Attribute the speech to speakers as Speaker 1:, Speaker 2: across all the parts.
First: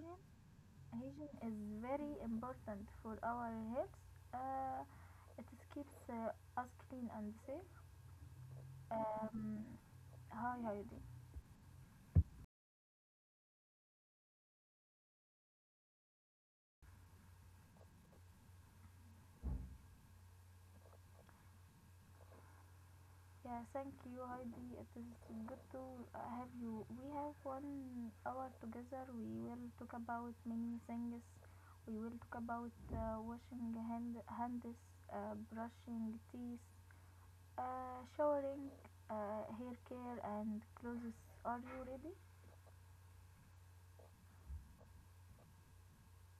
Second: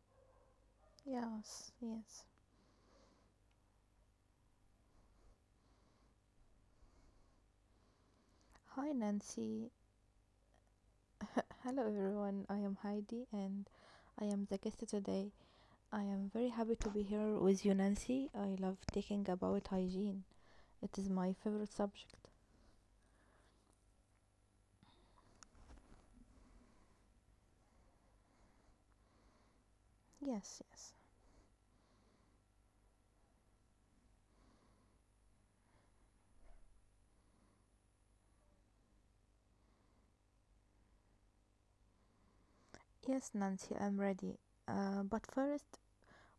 Speaker 1: hygiene. Hygiene is
Speaker 2: Yes,
Speaker 1: very
Speaker 2: yes.
Speaker 1: important for our health. Uh, it keeps us clean and safe.
Speaker 2: Hi,
Speaker 1: Um,
Speaker 2: Nancy.
Speaker 1: Hi, Heidi.
Speaker 2: Hello, everyone. I am Heidi and I am the guest today. I am very happy to be here with you, Nancy. I love talking about hygiene, it is my favorite subject.
Speaker 1: Yeah, thank you, Heidi. It is good to have you. We have 1 hour together. We will talk about
Speaker 2: Yes,
Speaker 1: many
Speaker 2: yes.
Speaker 1: things. We will talk about washing hands, brushing teeth, showering, hair care, and clothes. Are you ready?
Speaker 2: Yes, Nancy, I'm ready. But first,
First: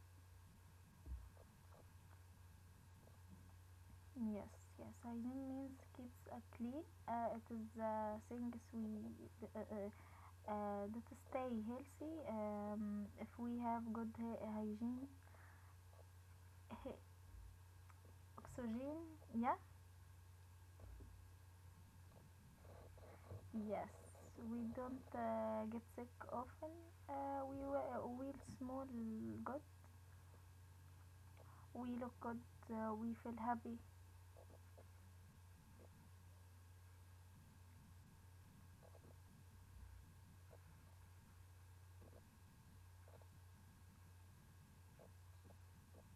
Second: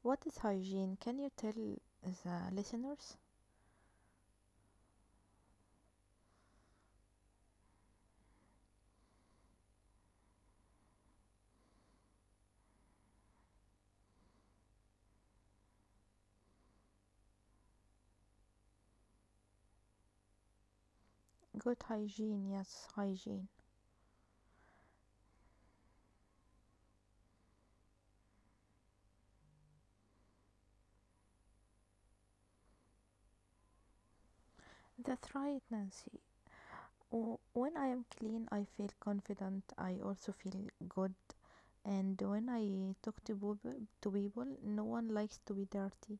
Speaker 2: what is hygiene? Can you tell the listeners?
Speaker 1: Yes, yes. Hygiene means keeps clean. It is things we uh, uh, uh, that stay healthy. If we have good hygiene he- oxygen, yeah,
Speaker 2: Good hygiene, yes, hygiene.
Speaker 1: yes. We don't get sick often. We we'll smell good. We look good. We feel happy.
Speaker 2: That's right, Nancy. When I am clean, I feel confident. I also feel good. And when I talk to people, no one likes to be dirty.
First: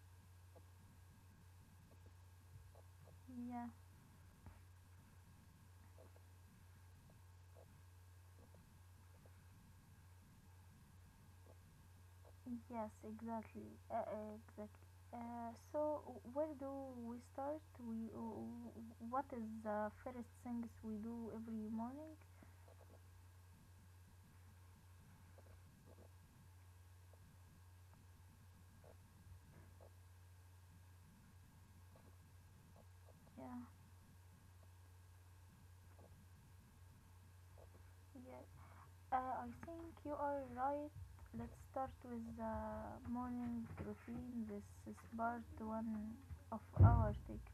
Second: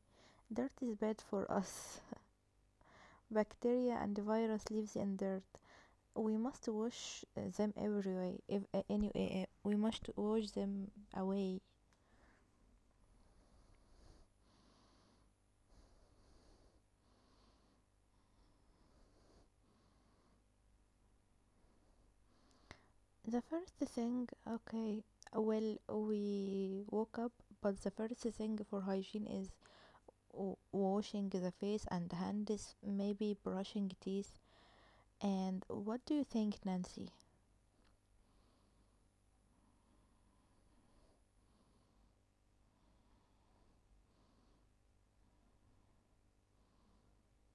Speaker 2: Dirt is bad for us.
Speaker 1: Yeah,
Speaker 2: Bacteria and virus lives in dirt. We must wash them every way. If anyway, we must wash them away.
Speaker 1: yes, exactly, exactly. So where do we start? We What is the first things we do every morning?
Speaker 2: The first thing, okay, well, we woke up, but the first thing for hygiene is washing the face and hands, maybe
Speaker 1: Yeah,
Speaker 2: brushing teeth. And what do you think, Nancy?
Speaker 1: yeah, I think you are right. Let's start with the morning routine. This is part one of our take.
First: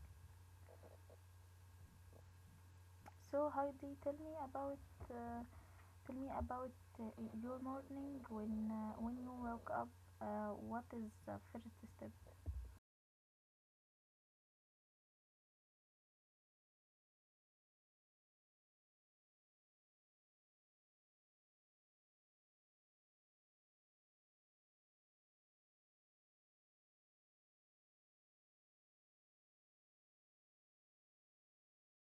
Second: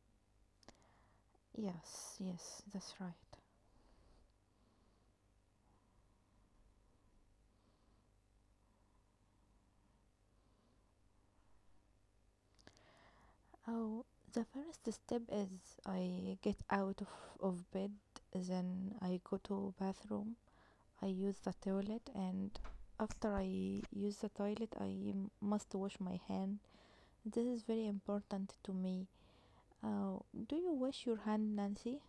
Speaker 2: Yes, yes, that's right.
Speaker 1: So Heidi, uh, tell me about your morning when you woke up. What is the first step?
Speaker 2: Oh, the first step is I get out of bed, then I go to bathroom, I use the toilet, and after I use the toilet, I must wash my hand. This is very important to me. Oh, do you wash your hand, Nancy?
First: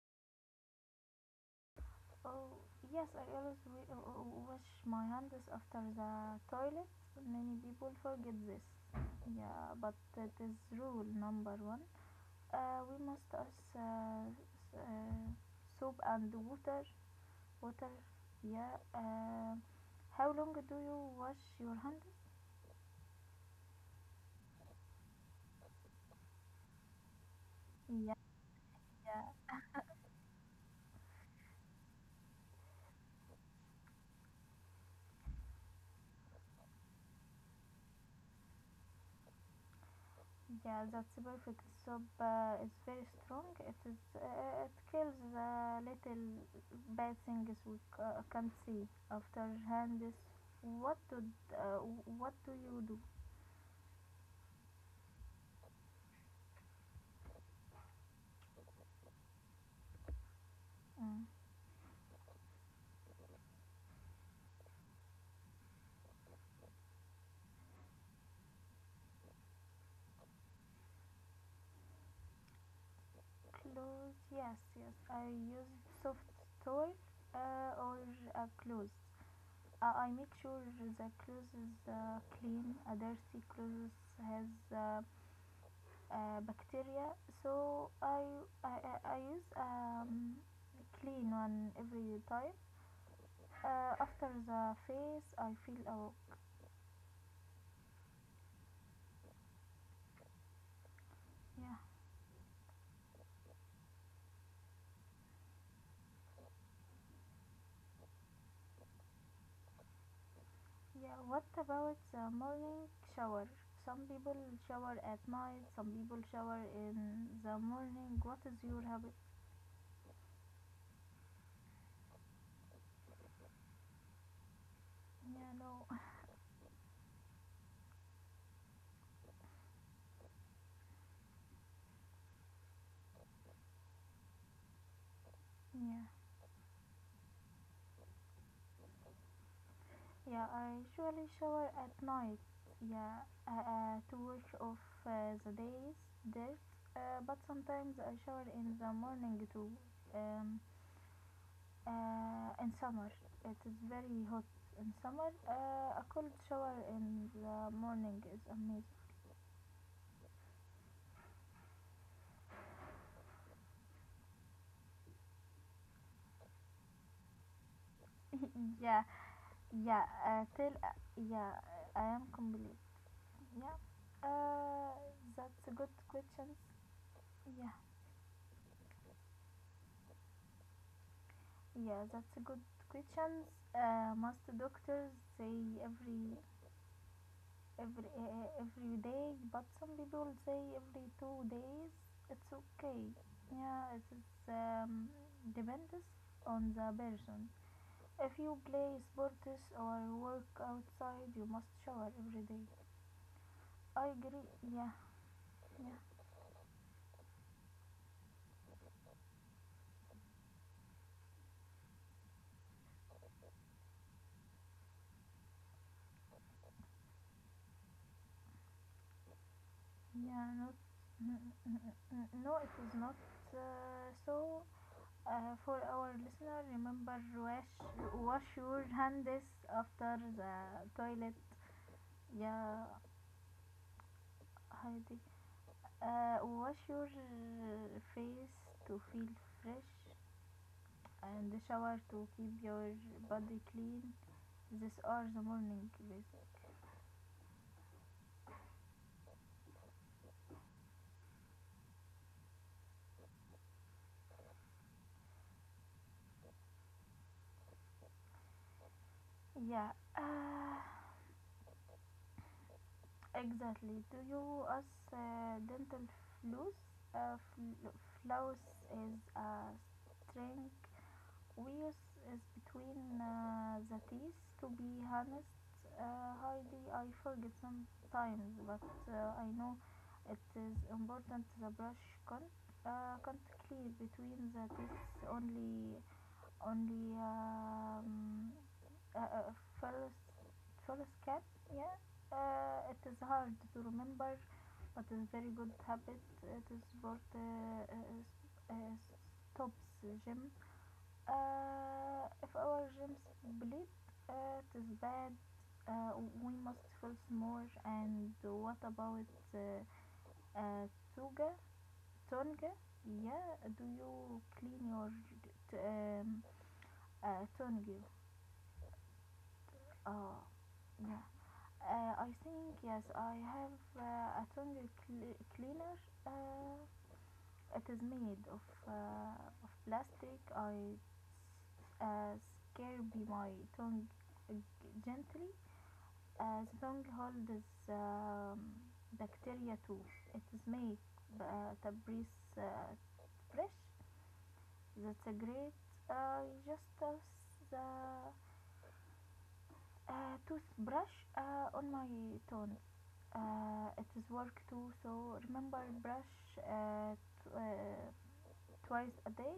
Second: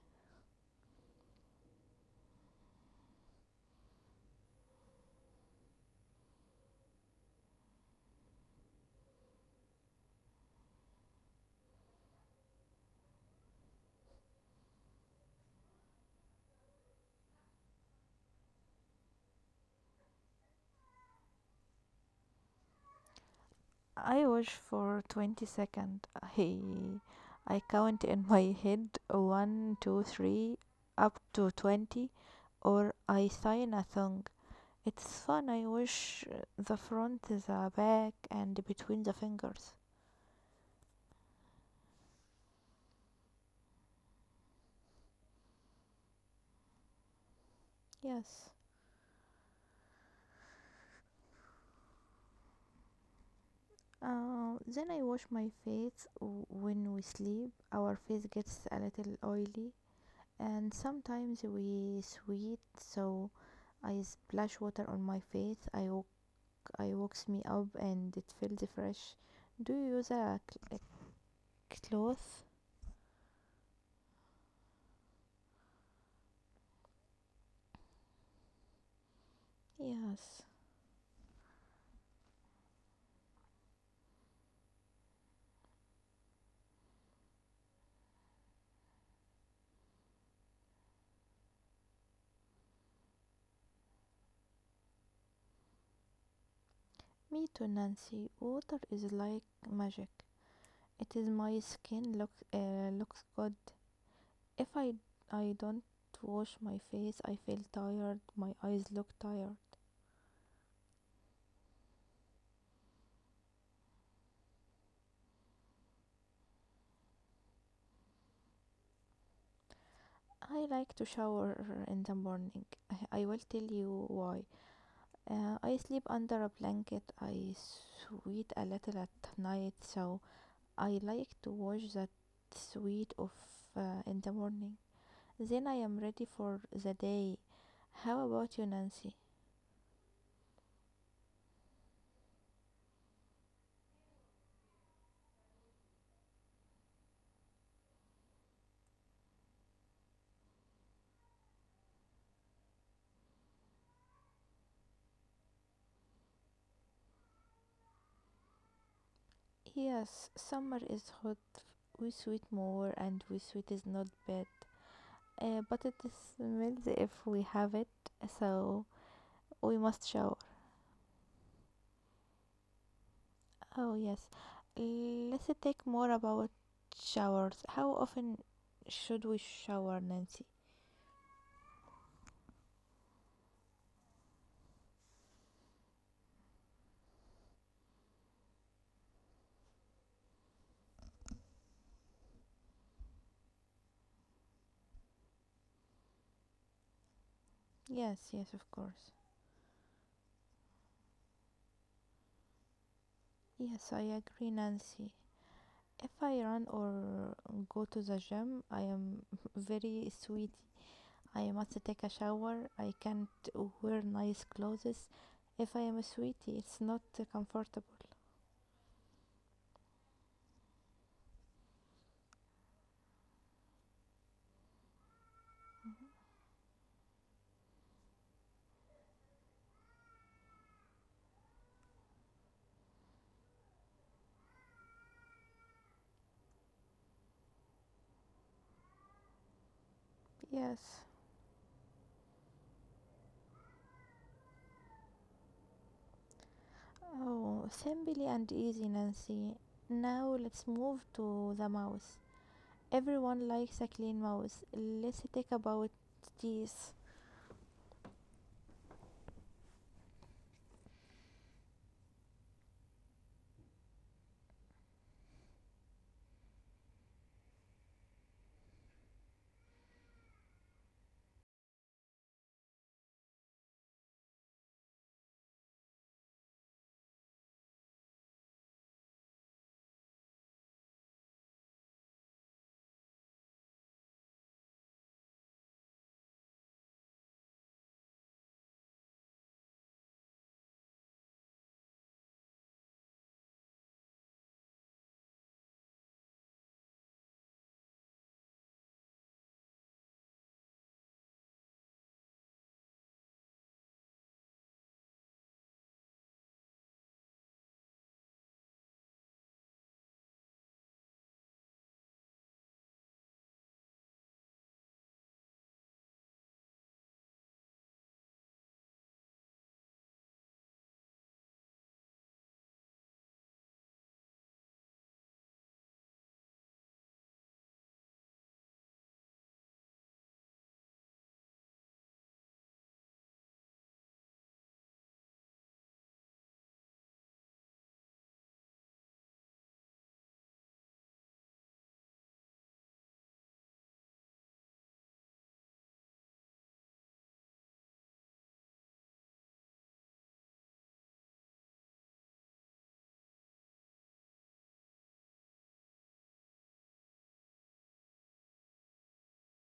Speaker 1: Oh yes, I always wash my hands after the toilet. Many people forget this. Yeah, but that is rule number one. We must us uh, soap and water. Water, yeah. How long do you wash your hands?
Speaker 2: I wash for 20 seconds. I, I count
Speaker 1: Yeah,
Speaker 2: in my head
Speaker 1: yeah,
Speaker 2: one, two, three, up to 20, or I sign a song. It's fun. I wish the front, the back, and between the fingers.
Speaker 1: yeah. That's perfect. Soap is very strong. It is. It kills the little bad things we
Speaker 2: Yes.
Speaker 1: can't see after hand is. What do uh, what do you do?
Speaker 2: Then I wash my face when we sleep. Our face gets a little oily, and
Speaker 1: Mm.
Speaker 2: sometimes we sweat. So I splash water on my face. I woke, I wakes me up, and it feels fresh. Do you use a cloth?
Speaker 1: Clothes, yes, yes. I use soft toy or a clothes. I make
Speaker 2: Yes.
Speaker 1: sure the clothes is clean. A dirty clothes has bacteria, so I use clean one every time. After the face, I feel oh
Speaker 2: Me too, Nancy. Water is like magic. It is my
Speaker 1: yeah
Speaker 2: skin looks good. If I don't wash my face, I feel tired. My eyes look tired.
Speaker 1: yeah. What about the morning shower? Some people shower at night. Some people shower in the morning. What is your habit?
Speaker 2: I like to shower in the morning. I will tell you why.
Speaker 1: Yeah
Speaker 2: I
Speaker 1: no
Speaker 2: sleep under a blanket. I sweat a little at night, so I like to wash that sweat off in the morning. Then I am
Speaker 1: yeah.
Speaker 2: ready for the day. How about you, Nancy?
Speaker 1: Yeah, I usually shower at night. Yeah, to wash off the day's dirt. But sometimes I shower in the morning too. Um, in summer, it is very hot. In summer, a cold shower in the morning is amazing.
Speaker 2: Yes, summer is hot, we sweet more, and we sweet is not bad, but it smells if we have it, so
Speaker 1: yeah,
Speaker 2: we
Speaker 1: yeah.
Speaker 2: must shower.
Speaker 1: Till yeah, I am complete. Yeah.
Speaker 2: Oh, yes,
Speaker 1: Uh,
Speaker 2: let's
Speaker 1: that's a
Speaker 2: take
Speaker 1: good
Speaker 2: more about
Speaker 1: question.
Speaker 2: showers.
Speaker 1: Yeah.
Speaker 2: How often should we shower, Nancy?
Speaker 1: Yeah, that's a good question. Most doctors say every every day, but some people say every 2 days. It's okay. Yeah, it is depends on the person.
Speaker 2: Yes,
Speaker 1: If
Speaker 2: yes,
Speaker 1: you
Speaker 2: of
Speaker 1: play
Speaker 2: course.
Speaker 1: sports or work outside, you must shower every day.
Speaker 2: Yes, I
Speaker 1: I
Speaker 2: agree,
Speaker 1: agree. Yeah,
Speaker 2: Nancy.
Speaker 1: yeah,
Speaker 2: If I run or go to the gym, I am very sweet. I must take a shower. I can't wear nice clothes. If I am a sweetie, it's not comfortable.
Speaker 1: yeah. Not, no, it is not so. For our listener, remember wash your hands after the toilet. Yeah, Heidi. Wash your face to feel fresh
Speaker 2: Yes.
Speaker 1: and shower to keep your body clean. These are the morning tips.
Speaker 2: Oh, simply and easy, Nancy. Now let's move to the mouth. Everyone likes a clean mouth. Let's talk about this.
Speaker 1: Yeah, exactly. Do you use dental floss? Uh, fl- Floss is a string wears is between the teeth. To be honest, Heidi, I forget sometimes, but I know it is important. The brush can't clear between the teeth. Only only First first cat. Yeah, it is hard to remember, but it's very good habit. It is for the uh, stops gym if our gems bleed, it is bad. Uh, we must first more. And what about uh, uh, Tuga? Tonga? Yeah, do you clean your t- um, tongue? Oh, yeah. I think yes, I have a tongue cleaner. Uh, It is made uh, of plastic. I uh, scare my tongue uh, gently. The tongue holds um, bacteria too. It is made to breathe fresh. That's a great. Just as the toothbrush on my tongue. It is work too. So remember, brush t- uh, twice a day.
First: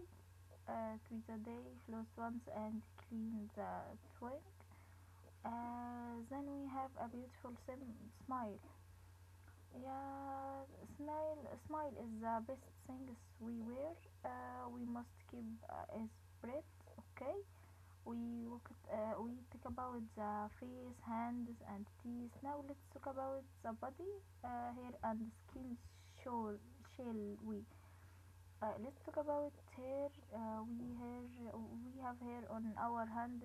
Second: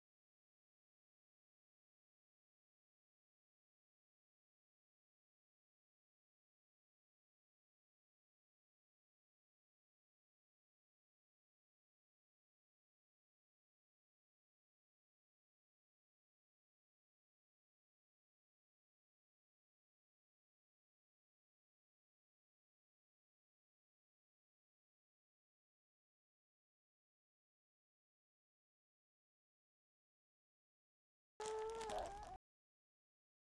Speaker 1: Twice a day, floss once and clean the twig. Then we have a beautiful smile. Yeah, smile, smile is the best things we wear. We must keep is spread. Okay, we look at, we talk about the face, hands, and teeth. Now let's talk about the body, hair, and skin. Shall shall we? Let's talk about hair. Uh, we have hair on our hands.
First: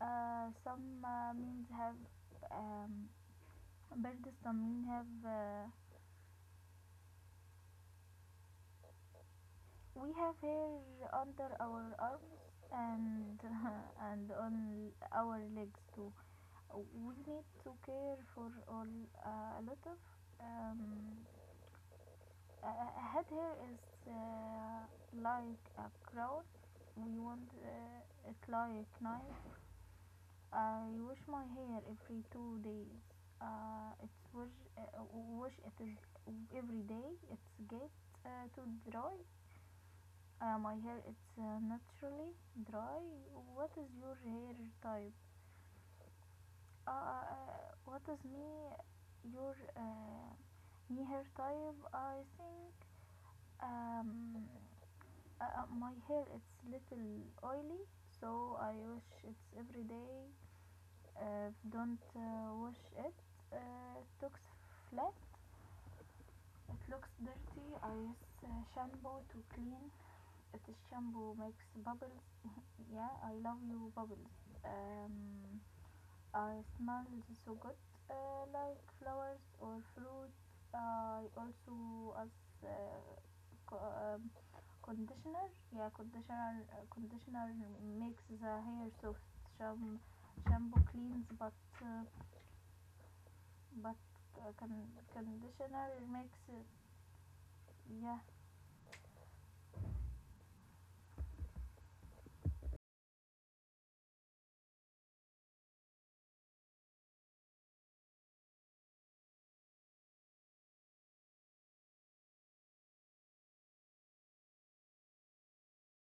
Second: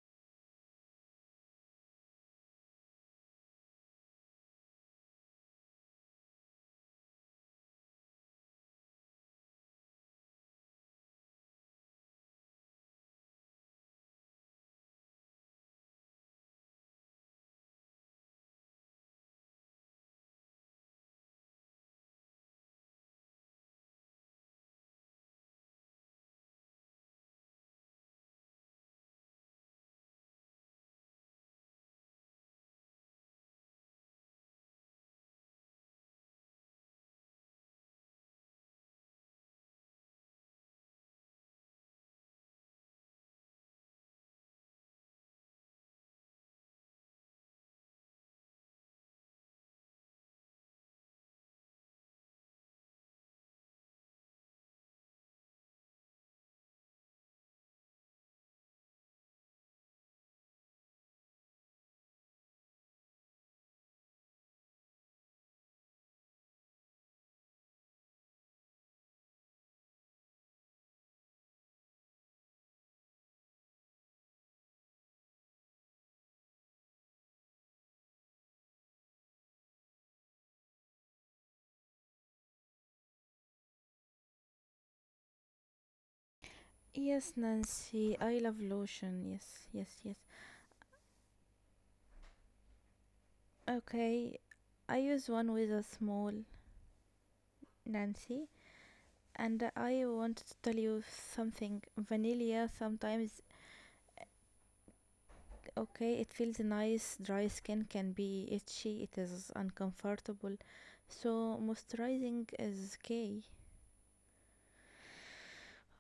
Speaker 1: Some means have um, birds. Some mean have we have hair under our arms and and on our legs too. We need to care for all a lot of um, head hair is uh, like a crown. We want it like nice I wash my hair every 2 days. Uh, it's wash, Wash it is every day. It's get too dry. My hair it's naturally dry. What is your hair type? What is me your me hair type? I think um, my hair it's little oily, so I wash it every day. Don't wash it. It looks flat. It looks dirty. I use shampoo to clean. It shampoo makes bubbles. yeah, I love you bubbles. Um, I smell so good, like flowers or fruit. I also as uh, co- um, conditioner. Yeah, conditioner.
Speaker 2: Yes,
Speaker 1: Conditioner
Speaker 2: Nancy.
Speaker 1: makes the
Speaker 2: I love
Speaker 1: hair
Speaker 2: lotion.
Speaker 1: soft.
Speaker 2: Yes,
Speaker 1: Sham-
Speaker 2: yes, yes.
Speaker 1: Shampoo cleans, but uh, but
Speaker 2: Okay, I use one with a
Speaker 1: conditional
Speaker 2: small
Speaker 1: makes it yeah
Speaker 2: Nancy, and I want to tell you something. Vanilla sometimes. Okay, it feels nice. Dry skin can be itchy, it is uncomfortable. So, moisturizing is key.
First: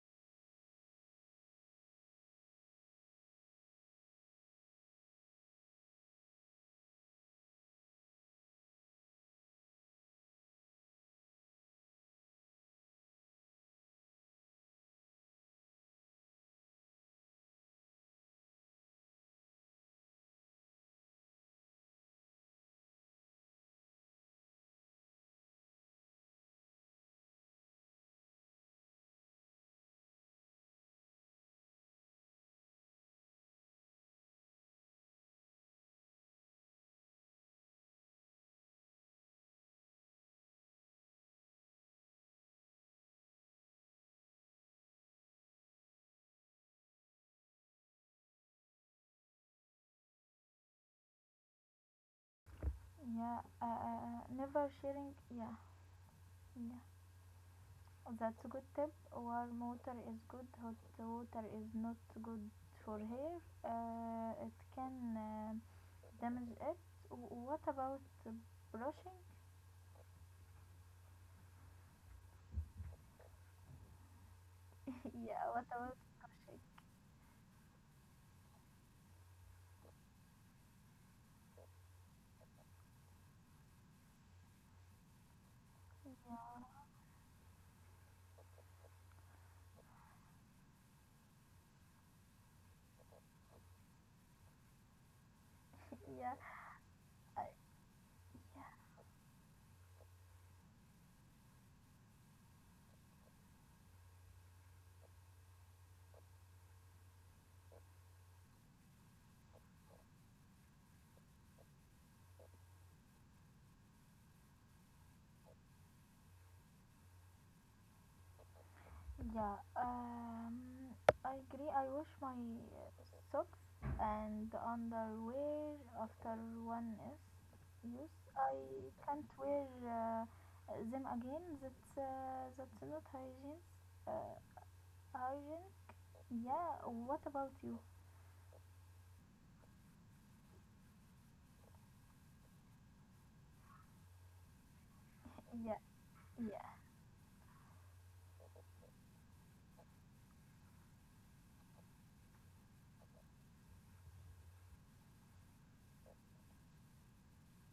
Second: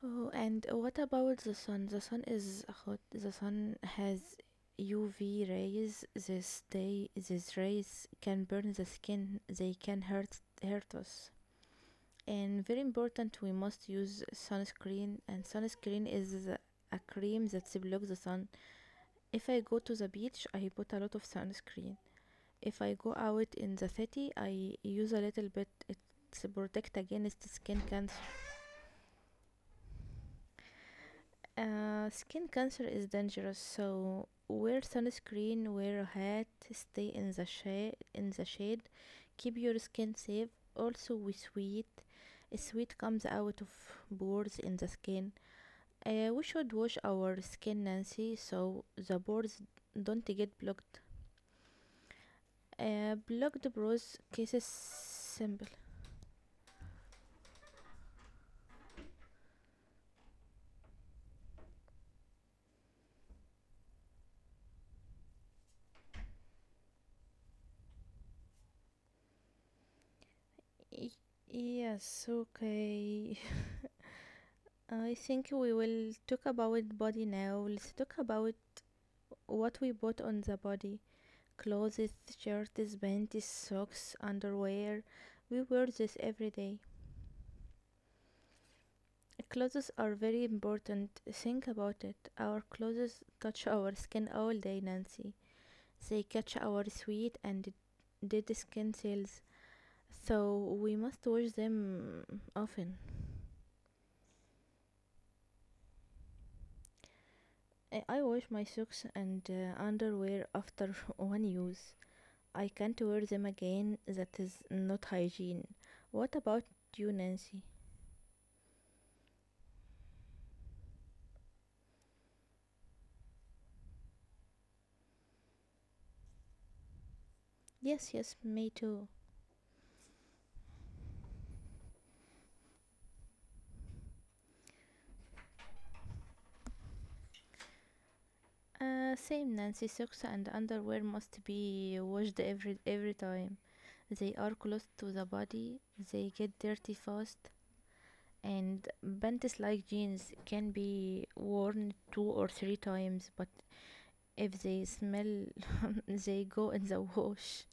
Speaker 2: Oh, and what about the sun? The sun is hot. The sun has UV rays. This day, these rays can burn the skin. They can hurt us. And very important, we must use sunscreen. And sunscreen is a cream that blocks the sun. If I go to the beach, I put a lot of sunscreen. If I go out in the city, I use a little bit. It's protect against skin cancer. Skin cancer is dangerous, so wear sunscreen, wear a hat, stay in the shade. In the shade, keep your skin safe. Also, we sweat. Sweat comes out of pores in the skin. We should wash our skin, Nancy, so the pores don't get blocked. Uh,
Speaker 1: yeah
Speaker 2: blocked pores cases
Speaker 1: never sharing yeah
Speaker 2: simple.
Speaker 1: yeah that's a good tip warm water is good hot water is not good for hair it can damage it what about brushing
Speaker 2: Y- Yes, okay. I
Speaker 1: yeah
Speaker 2: think
Speaker 1: what
Speaker 2: we
Speaker 1: about
Speaker 2: will talk
Speaker 1: brushing
Speaker 2: about body now. Let's talk about what we bought on the body. Clothes, shirts, panties, socks, underwear. We wear this every day.
Speaker 1: yeah
Speaker 2: Clothes are very important. Think about it. Our clothes touch our skin all day, Nancy. They
Speaker 1: yeah
Speaker 2: catch our sweat and dead
Speaker 1: I-
Speaker 2: skin cells. So we must wash them often. I wash my socks and underwear after one use. I can't wear them again. That is not hygiene. What about you, Nancy?
Speaker 1: Yeah, I agree. I wash my socks and underwear after one is
Speaker 2: Yes,
Speaker 1: use.
Speaker 2: yes,
Speaker 1: I
Speaker 2: me too.
Speaker 1: can't wear them again. That's not hygiene. Uh, Hygiene. Yeah. What about you?
Speaker 2: Same, Nancy. Socks and underwear must be washed every time. They are close to the
Speaker 1: Yeah,
Speaker 2: body. They get
Speaker 1: yeah,
Speaker 2: dirty fast. And panties like jeans can be worn two or three times, but if they smell, they go in the wash.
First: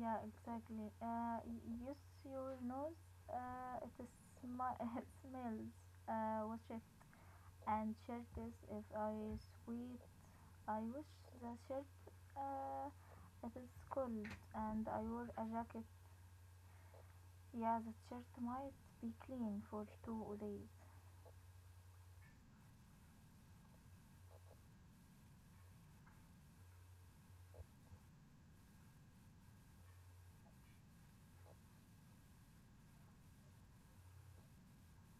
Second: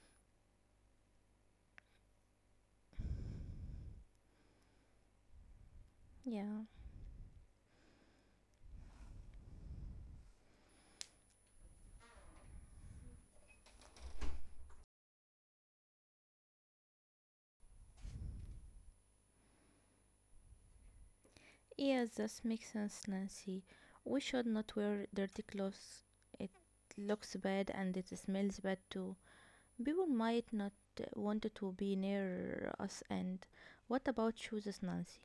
Speaker 1: yeah. Exactly. Use your nose. It is it smells.
Speaker 2: Yeah.
Speaker 1: Wash it and share this if I sweat I wish the shirt uh, it is cold and I wore a jacket. Yeah, the shirt might be clean for 2 days.
Speaker 2: Yes, that makes sense, Nancy. We should not wear dirty clothes. It looks bad and it smells bad too. People might not want to be near us. And what about shoes, Nancy?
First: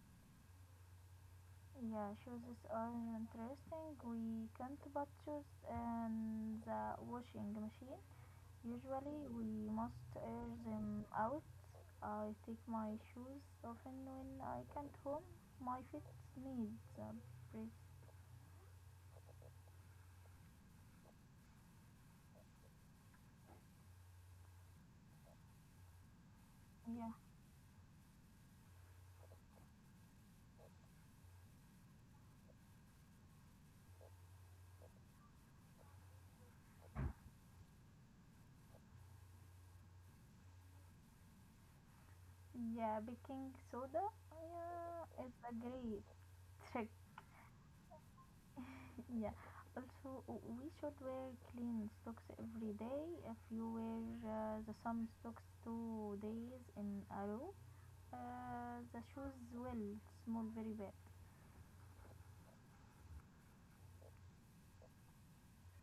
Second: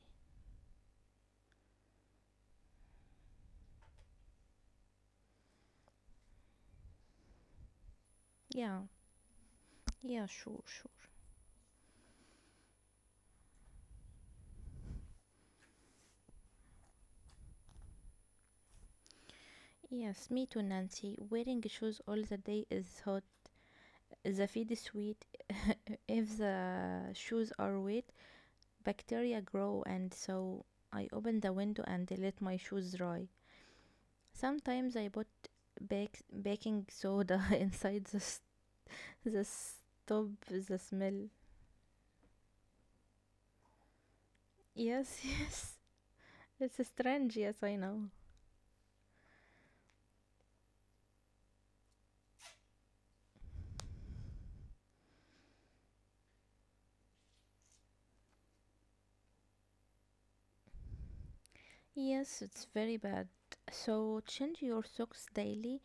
Speaker 1: Yeah, shoes are interesting. We can't put shoes in the washing machine.
Speaker 2: Yeah,
Speaker 1: Usually we must
Speaker 2: yeah,
Speaker 1: air
Speaker 2: sure, sure.
Speaker 1: them out. I take my shoes often when I can't home. My feet need a break.
Speaker 2: Yes, me too, Nancy. Wearing shoes all the day is hot. The feed is sweet. If
Speaker 1: Yeah,
Speaker 2: the shoes are wet, bacteria grow, and so I open the window and let my shoes dry. Sometimes I put baking soda inside the stop the smell.
Speaker 1: yeah, baking soda
Speaker 2: Yes,
Speaker 1: yeah, is a
Speaker 2: yes.
Speaker 1: great
Speaker 2: It's
Speaker 1: trick.
Speaker 2: strange, yes, I know.
Speaker 1: Yeah. Also, we should wear clean socks every day. If you wear the same socks 2 days in a row, the shoes will smell very bad.
Speaker 2: Yes, it's very bad. So change your socks daily.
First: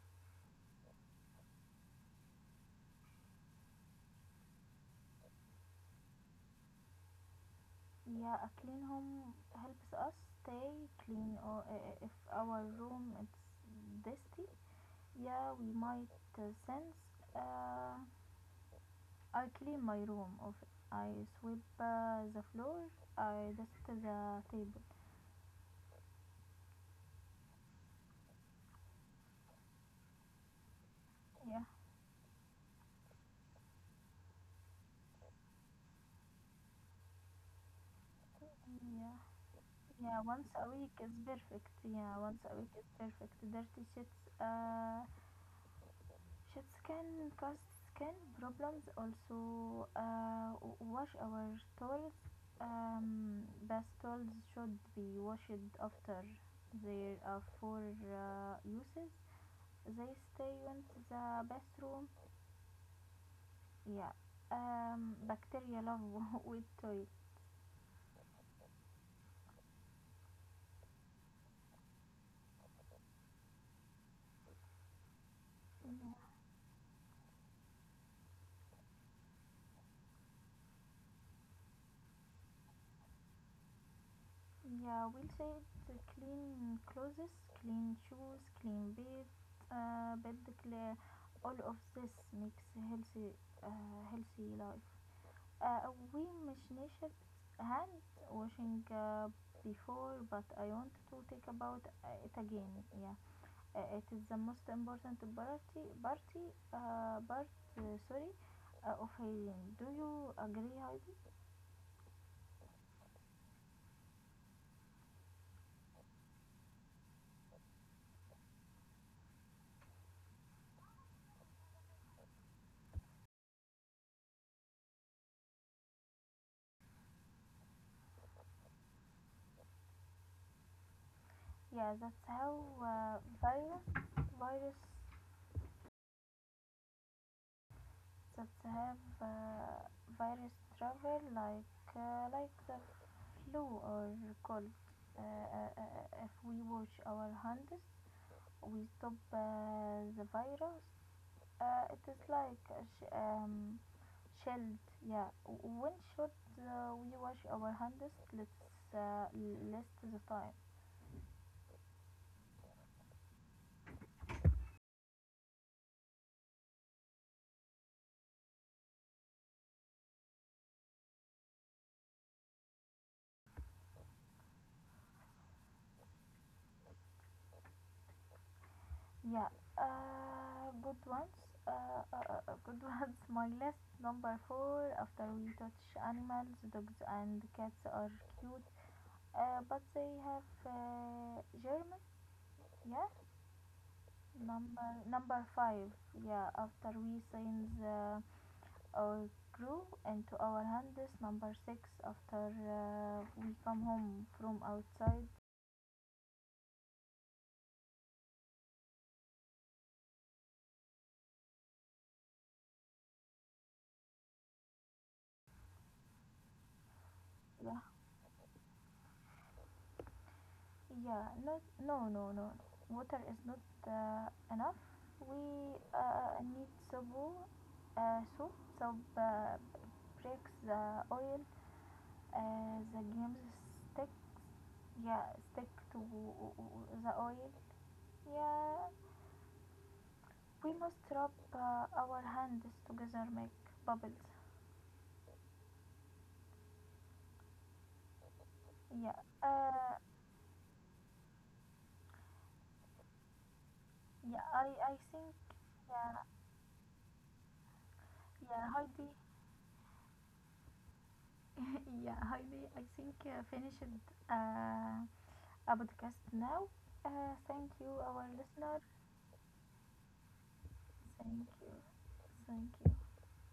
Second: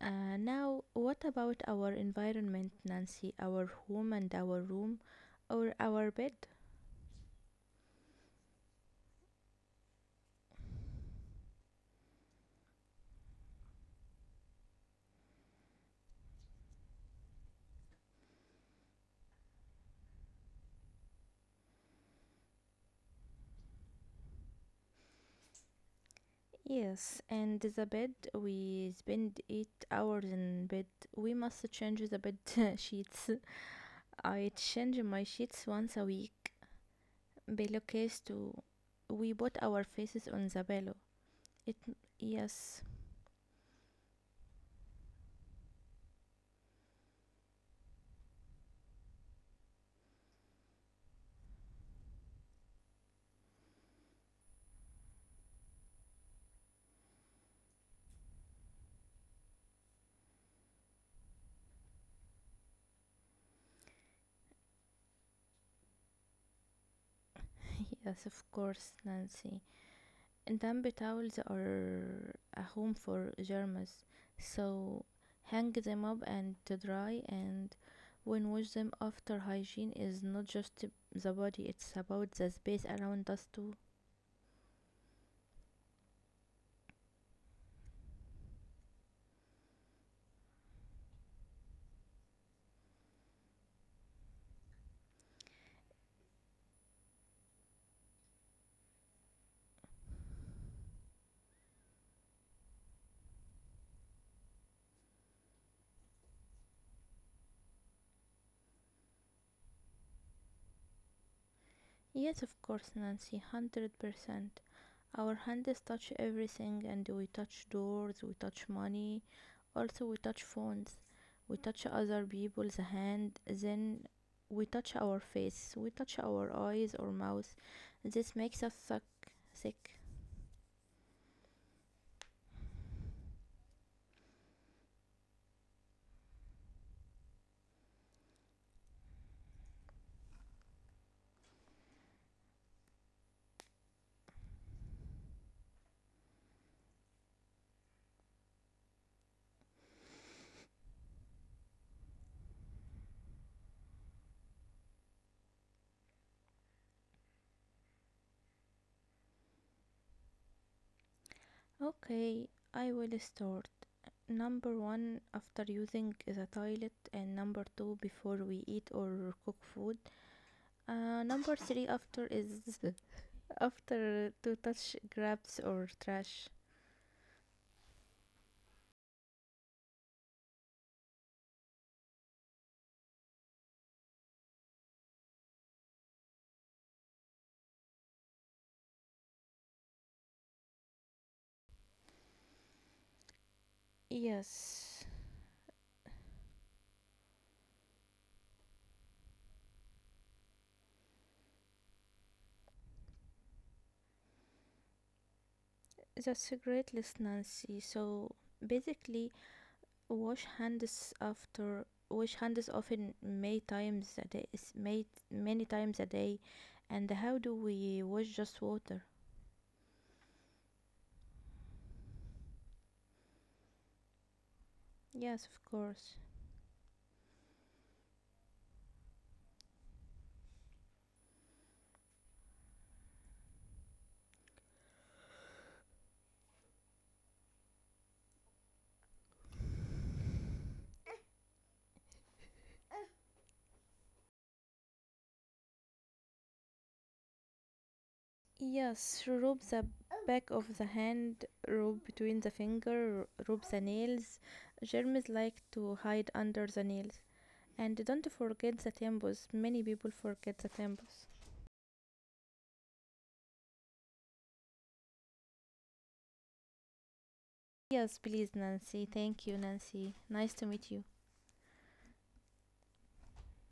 Speaker 2: Now, what about our environment, Nancy? Our home and our room or our bed?
Speaker 1: Yeah, a clean home helps us stay clean. Or if our room is dusty, yeah, we might sense. Uh, I clean my room. Of I sweep the floor. I dust the table.
Speaker 2: Yes, and the bed, we spend 8 hours in bed. We
Speaker 1: Yeah,
Speaker 2: must change the bed sheets. I change my sheets once a week. Pillow case too.
Speaker 1: yeah.
Speaker 2: We put our
Speaker 1: Yeah,
Speaker 2: faces
Speaker 1: once
Speaker 2: on
Speaker 1: a
Speaker 2: the
Speaker 1: week
Speaker 2: pillow.
Speaker 1: is perfect.
Speaker 2: It
Speaker 1: Yeah, once a week
Speaker 2: yes,
Speaker 1: is perfect. Dirty sheets, sheets can cause skin problems. Also, wash our towels. Bath towels should be washed after their are four uses. They stay in the bathroom. Yeah. Bacteria love wet toilet.
Speaker 2: yes, of course, Nancy. Damp towels are a home for germs, so hang them up and to dry and when wash them after hygiene is not just the body, it's about the space around us too.
Speaker 1: Yeah, we'll say the clean clothes, clean shoes, clean bed, bed clear. All of this makes healthy, healthy life. We مش نشرب hand washing before, but I want to take about it again. Yeah, it is the most important part. Sorry, of hygiene. Do you agree, Heidi?
Speaker 2: Yes, of course, Nancy, 100%. Our hands touch everything and we touch doors, we touch money, also we touch phones, we touch other people's hand, then we touch our face, we touch our eyes or mouth. This makes us suck sick.
Speaker 1: Yeah, that's how uh, virus, virus that have virus travel like the flu or cold. If we wash our hands, we stop the virus. It is like a shield. Yeah, when should we wash our hands? Let's list the time.
Speaker 2: Okay, I will start. Number one, after using the toilet, and number two, before we eat or cook food. Number three after is after to touch grabs or trash.
Speaker 1: Yeah, good ones. Good ones. My list number four. After we touch animals, dogs and cats are cute, but they have germs. Yeah. Number
Speaker 2: Yes.
Speaker 1: number five. Yeah. After we send the, our crew into our hands. Number six. After we come home from outside.
Speaker 2: That's a great list, Nancy. So basically, wash hands after wash hands often many times a day. Is made many times a day, and how do we wash just water?
Speaker 1: Yeah, not, no, no, no. Water is not enough. We
Speaker 2: Yes, of course.
Speaker 1: need soap. Soap. Soap breaks the oil. The games stick. Yeah, stick to the oil. Yeah, we must rub our hands together, make bubbles. Yeah.
Speaker 2: Yes, rub the
Speaker 1: Uh,
Speaker 2: back of the hand, rub between the finger, rub the
Speaker 1: yeah.
Speaker 2: nails.
Speaker 1: I
Speaker 2: Germs
Speaker 1: think.
Speaker 2: like to
Speaker 1: Yeah.
Speaker 2: hide under the nails, and don't
Speaker 1: Yeah,
Speaker 2: forget the
Speaker 1: Heidi.
Speaker 2: temples. Many people forget the temples.
Speaker 1: yeah, Heidi. I think finished. Uh, a podcast now. Thank you,
Speaker 2: Yes,
Speaker 1: our
Speaker 2: please,
Speaker 1: listener.
Speaker 2: Nancy. Thank you, Nancy. Nice to meet you.
Speaker 1: Thank you. Thank you.